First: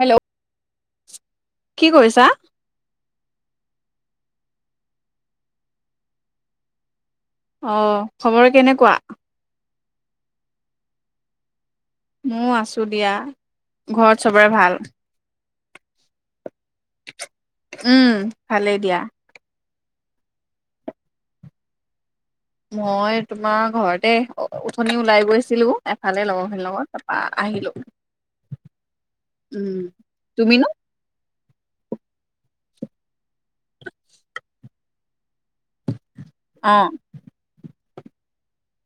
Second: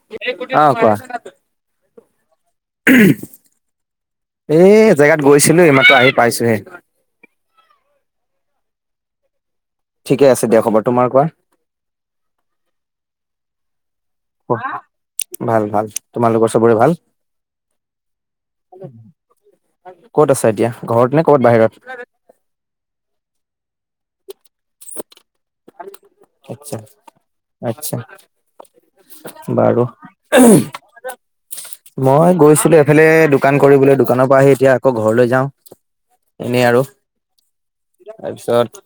Hello অ কোৱা। কি কৰিছা? এ জেগাত গৈছিলো এই মাত্ৰ আহি পাইছোহে। অ খবৰ কেনেকুৱা। ঠিকে আছে দিয়া খবৰ তোমাৰ কোৱা। ময় আছো দিয়া, ঘৰত চবৰে ভাল। ভাল ভাল তোমালোকৰ চবৰে ভাল। উম, ভালেই দিয়া। ক'ত আছা এতিয়া ঘৰত নে ক'ত বাহিৰত। মই তোমাৰ ঘৰতে। উঠি ওলাই গৈছিলো এফালে লগৰ খিনি আচ্ছা লগত তাৰপা আহিলো। আচ্ছা উম, বাৰু। তুমিনো? মই গৈছিলো এফালে দোকান কৰিবলৈ দোকানৰ পৰা আহি এতিয়া আকৌ ঘৰলৈ যাওঁ। এনেই আৰু, অ', তাৰপিছত।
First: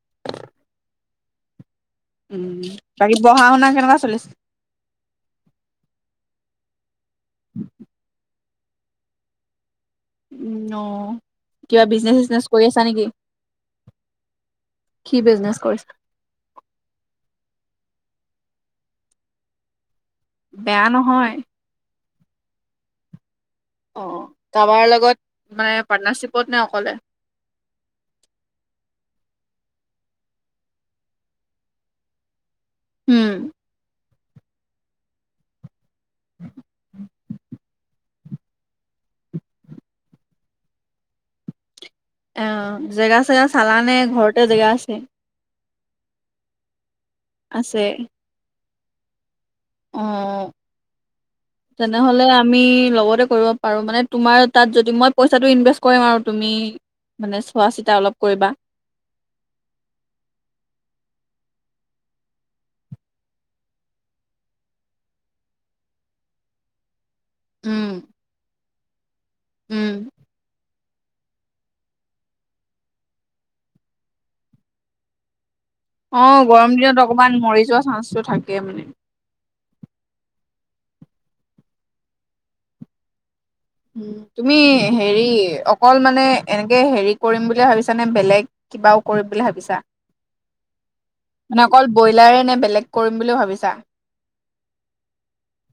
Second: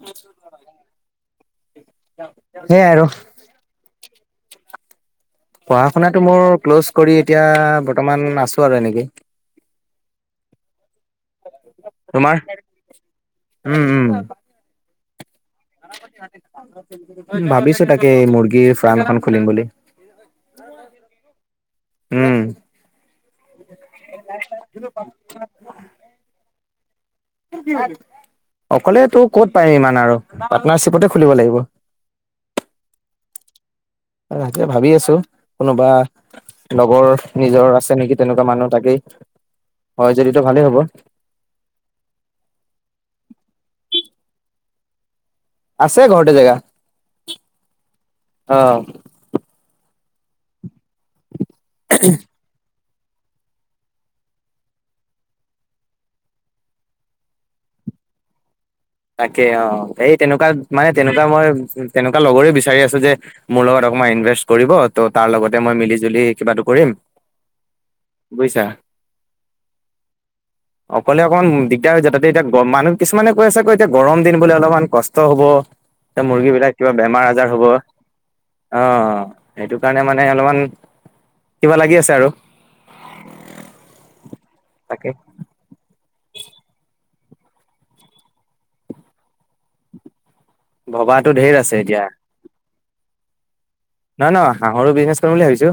উম সেইয়াই আৰু বাকী পঢ়া শুনা কেনেকুৱা চলিছে। পঢ়া শুনাটো মোৰ ক্ল'জ কৰি এতিয়া বৰ্তমান আছো আৰু এনেকে। উম অ কিবা বিজনেচ তোমাৰ চজনেচ কৰি আছা নেকি। উম উম। কি বিজনেছ। ভাবিছো তাকে মুৰ্গীৰ ফাৰ্ম এখন খুলিম বুলি। বেয়া নহয়। উম। অ কাৰাবাৰ লগত, মানে পাৰ্টনাৰশ্বিপত নে অকলে। [unintelligible] অকলে তো ক'ত পাৰিম ইমান আৰু পাৰ্টনাৰ্বিপতে খুলিব লাগিব। উম। আজা ভাবি আছো, কোনোবা লগৰ নিজৰ আছে নেকি। তেনেকুৱা মানুহ তাকেই, হয় যদিতটো ভালেই হ'ব। আহ জেগা চেগা চালানে ঘৰতে জেগা আছে। আছে ঘৰতে জেগা। আছে। অ। অ, তেনেহলে আমি। লগতে কৰিব পাৰো মানে তুমাৰ তাত যদি মই পইচাটো ইনভেষ্ট কৰিম আৰু তুমি। মানে চোৱা চিতা অলপ কৰিবা। তাকে অ সেই তেনেকুৱা মানে তেনেকুৱা মই তেনেকুৱা লগৰে বিচাৰি আছো যে মোৰ লগত। ক ইনভেষ্ট কৰিব ত' তাৰ লগতে মই মিলি জুলি কিবাটো কৰিম। উম বুইছা। উম। অকলে অকমান দিগদাৰ হৈ যাতে এতিয়া গ মানুহ কিছুমানে কৈ আছে কৈ। এয়া গৰম দিন বোলে অলপমান কষ্ট হ'ব। অ' মুৰ্গী গৰম বিলাক কিবা দিনত বেমাৰ অকমান আজাৰ মৰি হ'ব। যোৱা চান্সটো থাকে মানে। অ' সেইটো কাৰণে মানে অলপমান কিবা লাগি আছে আৰু। উম, তুমি তাকে হেৰি অকল মানে এনেকে হেৰিত কৰিম বুলি ভাবিছা নে? বেলেগ কিবাও কৰিম বুলি ভাবিছা? ভবাতো ঢেৰ মানে আছে অকল এতিয়া ব্ৰইলাৰে নে বেলেগ কৰিম বুলিও ভাবিছা? নহয়, নহয় হাঁহৰো বিজনেছ কৰিম বুলি ভাবিছো,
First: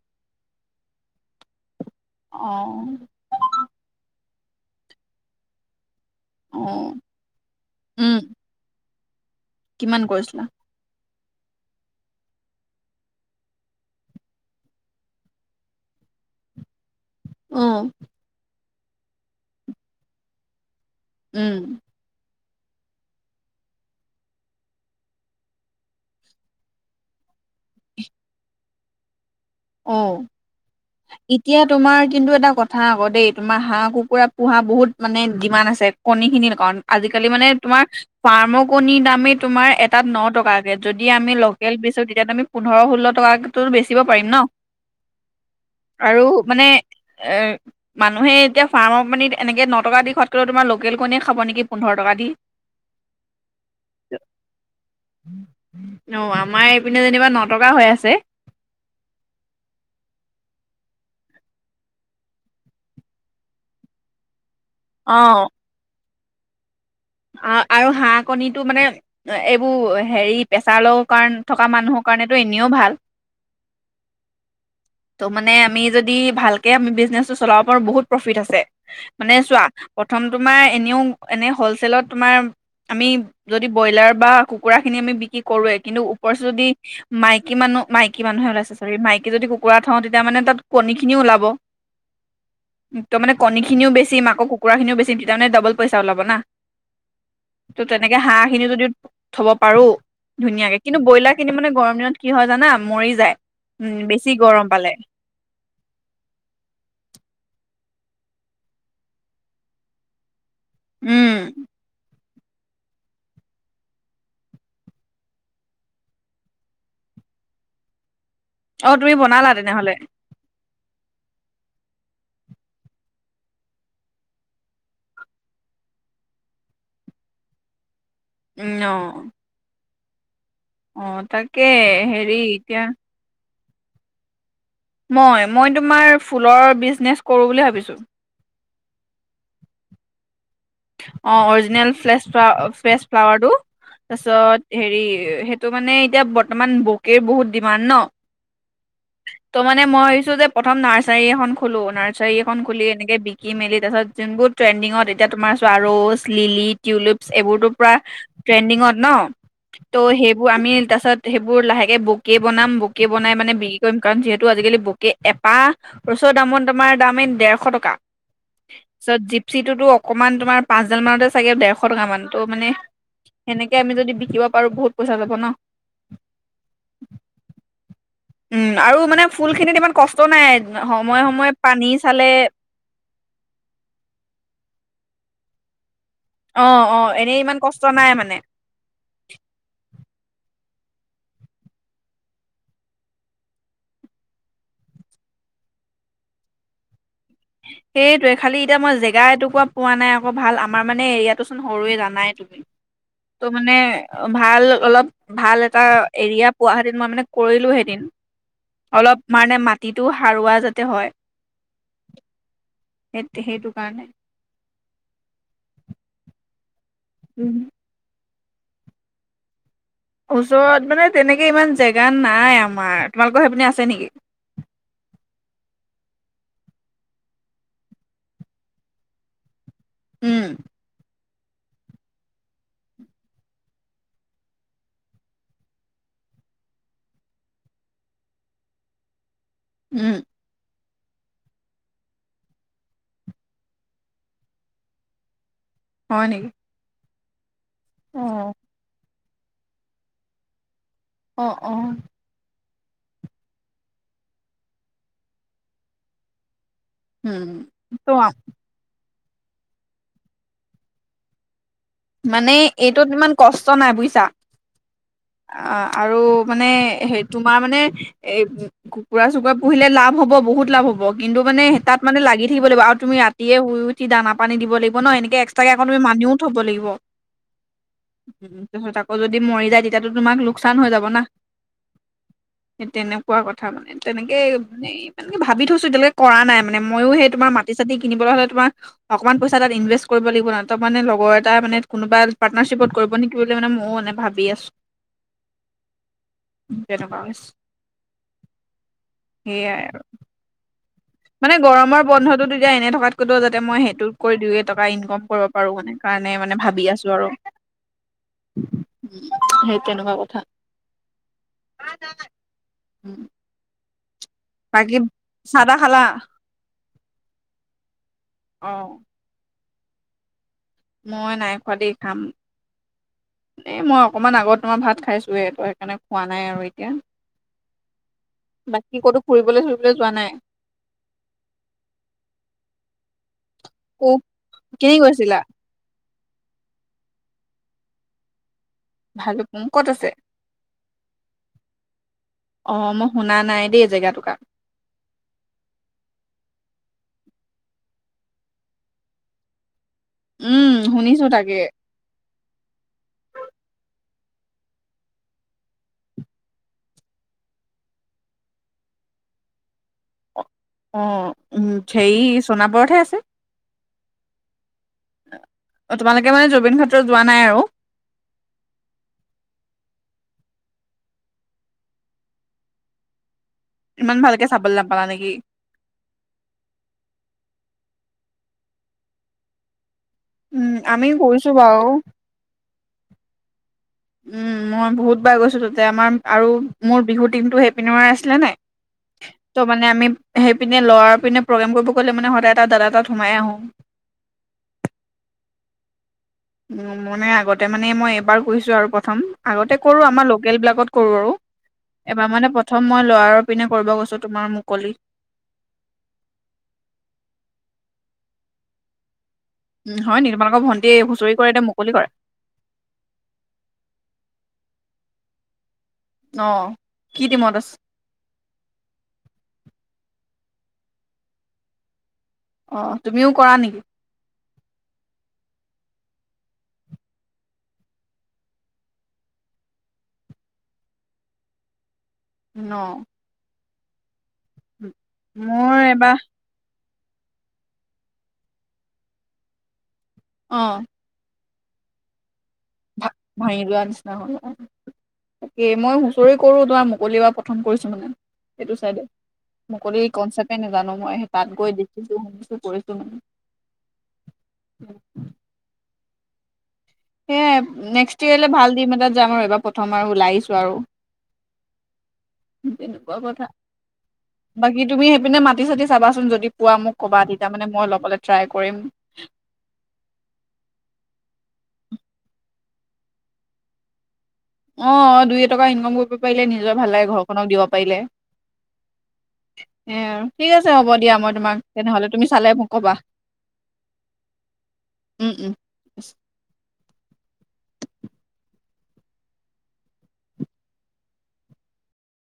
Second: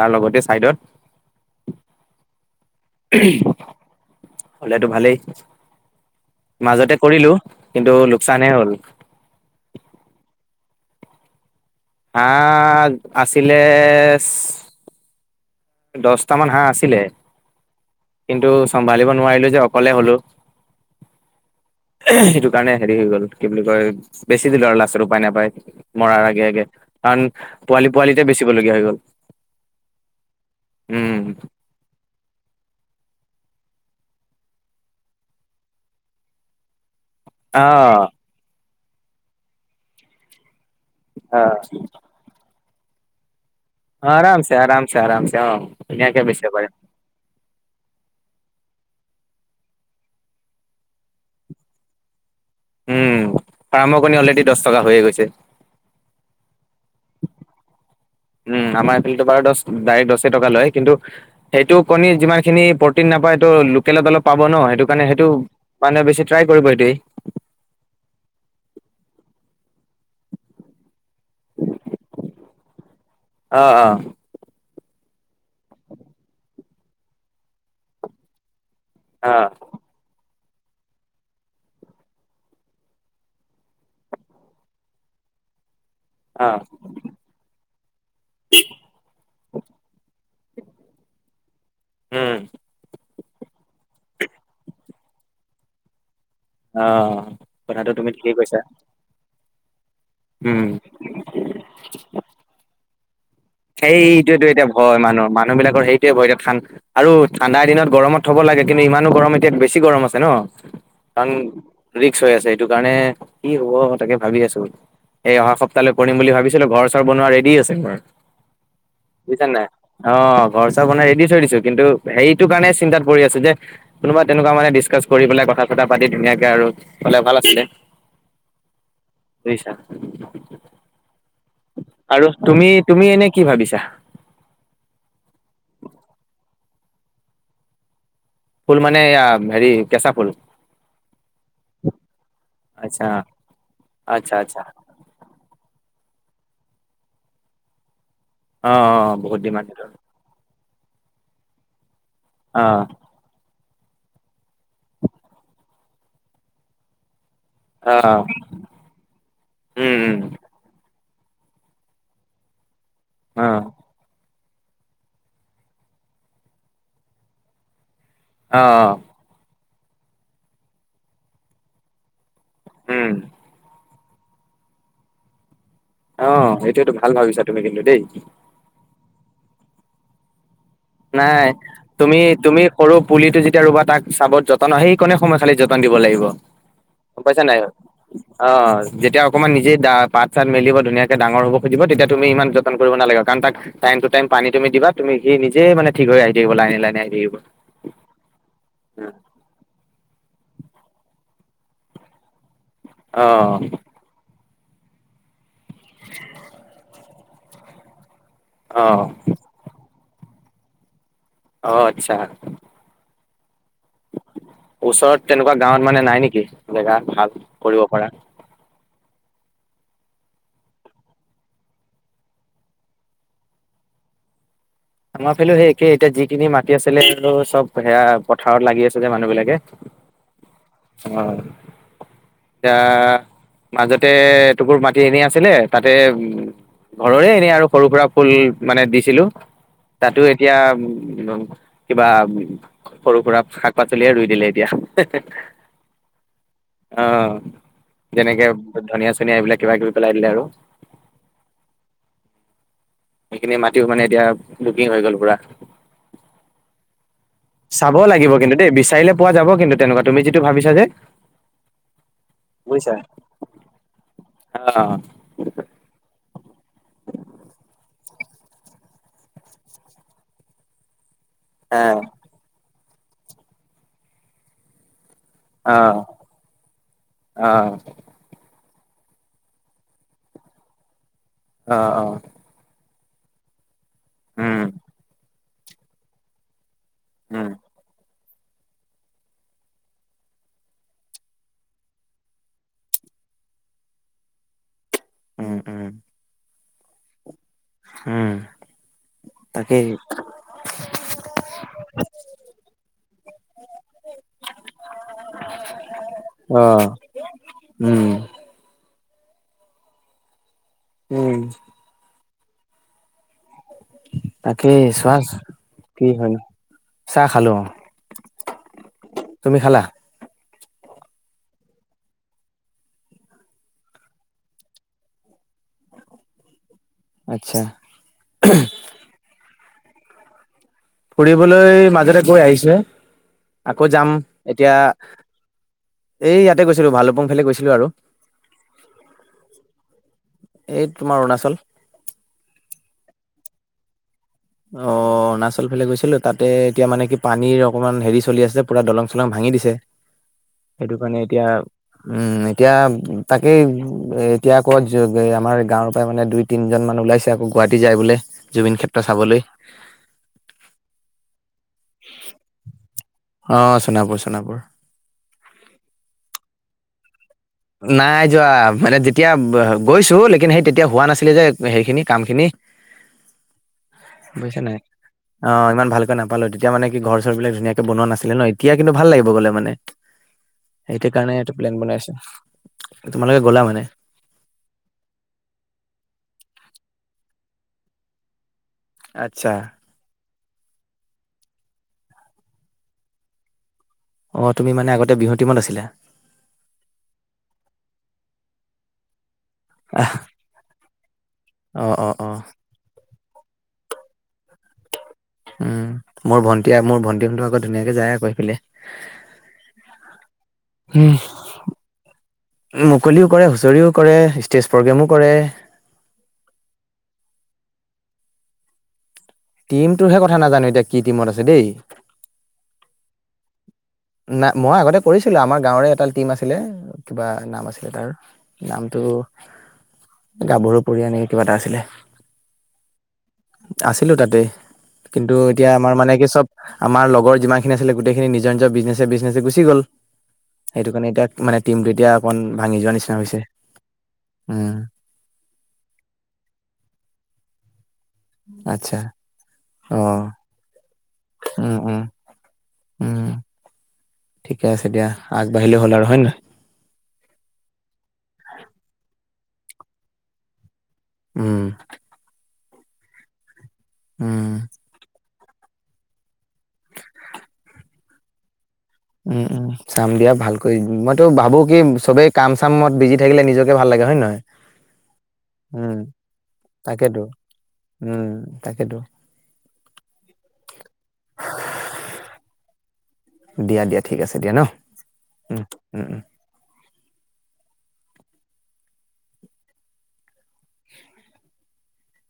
তাৰ লগতে চাইডত। আহঁ। হ'লেতটো ভালেই। অ', মাজতে কৰিলো, কিন্তু উম, লোকচানে হল। কিমান কৰিছিলা? হাহ আছিলে দহট মান হাঁহ আছিলে। অ', কিন্তু, চম্ভালিব নোৱাৰিলো যে অকলে হ'লো। উম। সেইটো কাৰণে হেৰি হৈ গ'ল। কি বুলি কয় বেছি দিলো আৰু লাষ্টত উপায়-নাপায় মৰাৰ আগে আগে। কাৰ পোৱালি-পোৱালিতে বেচিবলগীয়া হৈ গ'ল। উম অ'এতিয়া তোমাৰ কিন্তু এটা কথা আকৌ দেই। তোমাৰ হাঁহ-কুকুৰা পোহা বহুত মানে ডি মাণ্ড আছে কণী খিনিৰ কাৰণে। আজিকালি মানে অ তোমাৰ ফাৰ্ম কণিৰ দামেই তোমাৰ এটাত ন টকা। যদি আমি অ লোকেল বিচাৰো তেতিয়া তো আমি পোন্ধৰ ষোল্ল টাতো বেচিব পাৰিম ন। আৰামছে-আৰামছে অ' আৰু ধুনীয়াকে বেচিব মানে পাৰিম। এ মানুহে এতিয়া ফাৰ্মৰ কণীত এনেকৈ ন টকা দি খোৱাতক'ও তোমাৰ লোকেল কণীয়ে খাব নেকি পোন্ধৰ টকা দি। উম, ফাৰ্মৰ ক অলৰেডি দহ টকা হৈয়ে গৈছে। ন আমাৰ এইপিনে যেনিবা নটকা হৈ আছে দ কা লয় কিন্তু সেইটো কণ যিমান খিনি প্ৰ নাপায়টো ল পাব ন। সেইটো কাৰণে সেইটো মানে বেছি ট্ৰাই কৰিব এইটোৱেই। অ' আৰু হাঁহ কণীটো মানে, এইবোৰ হেৰি প্ৰেছাৰ লও কাৰ থকা মানুহৰ কাৰণেতো এনেও ভাল। অ, অ। ত' মানে আমি যদি ভালকে আমি বিজনেচটো চলাব পাৰো বহুত প্ৰফিট আছে। অ মানে চোৱা প্ৰথম তোমাৰ এনেও এনে হ'ল হোটেল ত তোমাৰ আমি যদি ব্ৰইলাৰ বা কুকুৰা খিনি আমি বিক্ৰী কৰো কিন্তু ওপৰ অ যদি মাইকী মানুহ মাইকী মানুহে ওলাইছে চৰি। মাইকী যদি কুকুৰা থওঁ তেতিয়া মানে তাত কণীখিনিও ওলাব। হম। ত'মানে কণী খিনিও বেছি মাকৰ কুকুৰা খিনি বেছিম তেতিয়া মানে দবল পইচা ওলাব। অ ত কথাটো তুমি 'তেনেকে ঠিকেই হাঁহ কৈছা খিনি যদিও থব পাৰো উম ধুনীয়াকে। কিন্তু ব্ৰইলাৰ কিনি মানে গৰম দিনত কি হয় জানা মৰি যায়। উম বেছি সেইটোৱয়েতো গৰম এতিয়া পালে ভয়। মানুহ, মানুহ বিলাকৰ সেইটয়ে ভয় এতিয়া ঠা আৰু ঠাণ্ডাৰ দিনত গৰমত থ'ব লাগে। কিন্তু ইমানো গৰম এতিয়া বেছি গৰম আছে ন, কাৰণ উম হৈ আছে এইটো কাৰণে কি হ'ব তাকে ভাবি আছো। এই অহা সপ্তাহলৈ কৰিম বুলি ভাবিছিলো, ঘৰ-চৰ বনোৱা ৰেডি আছে মাৰ। অ তুমি বুজিছা বনালা নাই তেনেহলে অ। ঘৰ-চৰ বনাই ৰেডি থৈ দিছো। কিন্তু, সেইটো কাৰণে চিন্তাত পৰি আছো যে, কোনোবা তেনেকুৱা মানে দিছকাছ কৰি পেলাই কথা-চথা পাতি ধুনীয়াকে আৰু চলে ভাল আছিলে। উম, অ। বুজিছা অ' তাকে আৰু হেৰি তুমি এতিয়া তুমি এনে কি ভাবিছা? মই, মই তোমাৰ ফুলৰ বিজনেছ কৰোঁ বুলি ভাবিছোঁ। ফুল মানে এয়া হেৰি কেঁচা ফুল? অ' অৰিজিনেল ফ্ৰেলছ ফ্ৰেছ আচ্ছা ফ্লাৱাৰটো। আচ্ছা আচ্ছা তাৰপিছত হেৰি সেইটো মানে এতিয়া বৰ্তমান বকে বহুত ডিমাণ্ড ন'। অ অ বহুত ত' ডিমাণ্ড মানে সেইটো। মই ভাবিছো যে প্ৰথম নাৰ্চাৰী এখন খুলো, নাৰ্চাৰী এখন অ খুলি এনেকে বিকি মেলি তাৰপাছত যোনবোৰ ট্ৰেণ্ডিঙত এতিয়া তোমাৰ ৰুছ, লিলি, টিউলিপ। এইবোৰতো পুৰা অ ট্ৰেংডিঙত ন উম ত' সেইবোৰ আমি তাৰ পাছত সেইবোৰ লাহেকে বকে বনাম, বকে বনাই মানে উম বি কাৰণ যিহেতু আজিকালি বকে, এপাহ ৰচৰ দামত তমাৰ দাম এই ডেৰশ টকা। অহ-অহ। চিটোতো অকণমান তোমাৰ পাঁচডাল মানতে চাগে ডেৰশ টকামান ত' মানে উম সেনেকে আমি যদি বিকিব পাৰো, বহুত পইচা যাব ন'। অ' এইটোয়েতো ভাল ভাবিছা তুমি কিন্তু দেই উম আৰু মানে ফুল খিনিত ইমান কষ্ট নাই। সময়ে নাই, সময়ে পানী তুমি চালে তুমি সৰু পুলিটো যেতিয়া ৰুবা তাক চাবত যতন আহি কমে সময় চালী যতন দিব লাগিব। অ অ গম এনেই পাইছা নাই ইমান কষ্ট নাই মানে। অ' যেতিয়া অকমান নিজে দা পাত পাত-চাত মেলিব ধুনীয়াকে ডাঙৰ হ'ব খুজিব, তেতিয়া তুমি ইমান যতন কৰিব নালাগে। কাৰণ তাত টইম টু টাইম পানী তুমি দিবা, তুমি নিজে মানে ঠিক হৈ আহি থাকিব, লাহে-লাহে আহি থাকিব। সেইটোয়ে খালি এতিয়া মই, জেগা এটুকুৱা পোৱা নাই। আক ভাল আমাৰ মানে এৰিয়াটো চোন সৰুৱে জানাই তুমি। অ ত' মানে ভাল অলপ ভাল এটা এৰিয়া পোৱা হেতিন মই মানে কৰিলো হেতেন। অ অলপ মানে মাটিতো সাৰুৱা যাতে হয়। অ'-আচ্ছা। সে সেইটো। কাৰণে ওচৰত তেনেকুৱা গাঁৱত মানে নাই নেকি? জেগা ভাল কৰিব পৰা। ওচৰত মানে তেনেকে ইমান জেগা নাই আমাৰ, তোমালোকৰ সেইপিনে আছে নেকি? আমাৰ ফালেও সেই একে এতিয়া যিখিনি মাটি আছিলে, চব সেয়া পথাৰত লাগি আছে যে মানুহ বিলাকে। উম'। অ'। এতিয়া মাজতে এটুকোৰ মাটি এনে আছিলে তাতে উম' ঘৰৰে এনেই আৰু সৰু-সুৰা ফুল মানে দিছিলো উম তাতো এতিয়া উ কিবা সৰু-সুৰা, শাক-পাচলিয়ে ৰুই দিলে এতিয়া হয় নেকি? অ' অ যেনেকে ধনিয়া-চনিয়া এইবিলাক কিবা কিবি পেলাই দিলে আৰু অ', -অ'। সেইখিনি মাতিও মানে এতিয়া বুকিং হৈ গ'ল পুৰা। উম চাব ত লাগিব কিন্তু দেই বিচাৰিলে পোৱা যাব কিন্তু তেনেকুৱা তুমি যিটো ভাবিছা যে মানে বুজিছা এইটোত ইমান কষ্ট নাই বুইছা? অ অ'আৰু মানে হে তোমাৰ মানে এ কুকুৰা-চুকুৰা পুহিলে লাভ হ'ব, বহুত লাভ হ'ব। কিন্তু মানে অ তাত মানে লাগি থাকিব লাগিব আৰু- তুমি ৰাতিয়ে শুই উঠি দানা-পানী দিব লাগিব ন'? এনেকে এক্সটাকে অ আকৌ তুমি মানুহো থ'ব লাগিব। অ'। তাৰপিছত আকৌ যদি মৰি যায়, তেতিয়াতো তোমাক লোকচান হৈ যাব না! অ', অ'। সেই তেনেকুৱা কথা মানে, তেনেকে উম মানে মানে কি ভাবি থৈছো, এতিয়ালৈকে কৰা নাই মানে! মানে ময়ো সেই উম তোমাৰ মাটি-চাতি কিনিবলৈ হ'লে তোমাৰ, অকনমান পইচা তাত ইনভেষ্ট কৰিব লাগিব ন'? তাৰমানে লগৰ টা মানে কোনোবা পাৰ্টনাৰশ্বিপত কৰিব নেকি বুলি মানে, ময়ো এনে ভাবি আছো। উম, উম। [unintelligible] উম। সেয়াই তাকেই। মানে গৰমৰ বন্ধতো তেতিয়া এনে থকাতকৈতো যাতে মই সেইটোত কৰি দুই, এটকা ইনকম কৰিব পাৰো মানে! কাৰণ মানে অ ভাবি আছো আৰু! উম। সেই তেনেকুৱা কথা। উম। উম। তাকেই চোৱা, তাহ খালা কি হয়! চাহ খালো অ'। অ'। মই নাই খোৱা দেই, খাম। এই মই অকমান আগত তোমাৰ ভাত খাইছোৱে। ত' সেইকাৰণে খোৱা নাই আৰু য়া। আচ্ছা বাকী ক'তো ফুৰিবলৈ-চুৰিবলৈ যোৱা নাই? ফুৰিবলৈ মাজতে গৈ আহিছোহে। আকৌ ক যাম। এতিয়া, কেনি গৈছিলা এই ইয়াতে গৈছিলো ভালুকপুং ফালে গৈছিলো আৰু! ভালুকপুং ক'ত আছে? এই তোমাৰ অৰুণাচল অ' মই শুনা নাই নাই দেই জেগা টুকা অ' অৰুণাচল ফালে গৈছিলো। তাতে এতিয়া মানে কি পানীৰ অকমান হেৰি চলি আছে যে, পুৰা দলং-চলং ভাঙি দিছে। উম সেইটোকাৰণে শুনিছো এতিয়া, তাকে উম। এতিয়া তাকেই, এতিয়া আকৌ আমাৰ গাঁৱৰ পৰাই মানে দুই-তিনিজন মান ওলাইছে আকৌ‌। গুৱাহাটী যায় বোলে, জুবিনক্ষেত্ৰ চাবলৈ অ' উ হেৰি সোনাপুৰতহে আছে। সোনাপুৰ সোনাপুৰ। অ' তোমালোকে মানে জুবিনক্ষেত্ৰ। নাই যোৱা। মানে যেতিয়া গৈছো কিন্তু সেই তেতিয়া হোৱা নাছিলে যে, সেইখিনি কামখিনি ইমান ভালকে বুইছা চাবলৈ নাই। নাপালা নেকি? অ' ইমান ভালকে নাপালো। তেতিয়া মানে কি ঘৰ-চৰবিলাক ধুনীয়াকে বনোৱা নাছিল! এতিয়া কিন্তু ভাল লাগিব গ'লে মানে। উম, সেইটো আমি কাৰণে গৈছো এইটো প্লেন বাৰু। বনাইছো। তোমালোকে গ'লা মানে? উম, মই বহুত বাৰ গৈছো, তাতে আমাৰ আৰু মোৰ বিহুৰ টিমটো সেইপিনৰে আছিলে নাই! আচ্ছা ত' মানে আমি সেইপিনে লোৱাৰপিনে প্ৰগ্ৰেম কৰিব গ'লে মানে সদায় এটা দাদা তাত সোমায়ে আহো। অ তুমি মানে আগতে বিহু টিমত আছিলা উম মানে আগতে মানে মই এবাৰ ফুৰিছোঁ আৰু প্ৰথম। আগতে কৰোঁ, আমাৰ লোকেলবিলাকত কৰোঁ আৰু! অ অ অ এবাৰ মানে প্ৰথম মই লোৱাৰত পিনে কৰিব গৈছো তোমাৰ মুকলি উম, মোৰ ভন্টি মোৰ ভন্টি কিন্তু আকৌ ধুনীয়াকে যায় আৰু সেইফালে! উম হয় নি? তোমালোকৰ ভণ্টিয়ে হুঁচৰি কৰে, এতিয়া মুকলি কৰে? মুকলিও কৰে, হুঁচৰিও কৰে, ষ্টেজ প্ৰগ্ৰেমো কৰে। অ' কি টীমত আছে? টিমটোৰহে কথা নাজানো এতিয়া কি টিমত আছে দেই। অ তুমিও কৰা নিকি? নাই মই আগতে কৰিছিলো আমাৰ গাঁৱৰে এটা টিম আছিলে কিবা নাম আছিলে তেওৰ তাৰ নামটো। গাভৰু পৰি এনেকে কিবা এটা আছিলে। ন আছিলো তাতে কিন্তু এতিয়া মোৰ আমাৰ মানে এবাৰ কি চব আমাৰ লগৰ যিমানখিনি আছিলে গোটেইখিনি নিজৰ নিজৰ বিজনেছে বিজনেছে গুচি গ'ল অ'। সেইটো কাৰণে এতিয়া মানে টিমটো এতিয়া অকণ ভা ভাঙি যোৱা নিচিনা হল উম, তাকেই মই হুঁচৰি কৰো তোমাৰ মুকলি এবাৰ প্ৰথম কৰিছো মানে। সেইটো চাই আচ্ছা দে মুকলি অ', কনচেপটে নেযানো মই সেই তাত গৈ উম, উম, দেখিছো শুনিছো কৰিছো মানে। উম। ঠিকে আছে দিয়া আগবাঢ়িলে হ'ল আৰু হয় নে নহয়। সেয়ে নেক্সট ইয়েলৈ ভাল টিম এটাত যাম আৰু এইবাৰ প্ৰথম আৰু ওলাই আহিছো আৰু। উম। তেনেকুৱা কথা উম। বাকী তুমি সেইপিনে মাত মাটি-চাতি চাবাচোন যদি পোৱা মোক ক'বা। তেতিয়া মানে মই ল'বলৈ ট্ৰাই কৰিম। উম, উম, চাম দিয়া ভালকৈ মইতো ভাবো কি চবেই কাম-চাম মত বিজি থাকিলে নিজকে ভাল লাগে হয় নে নহয়? অ' দুই এটকা ইনকাম উম, কৰিব পাৰিলে নিজৰ ভাল লাগে তাকেতো ঘৰখনক দিব পাৰিলে। এ' উম, তাকেতো আৰু ঠিক আছে হ'ব দিয়া, মই তোমাক তেনেহ'লে তুমি চালে কবা। দিয়া, দিয়া ঠিক আছে দিয়া ন? উম, উম, উম। [unintelligible]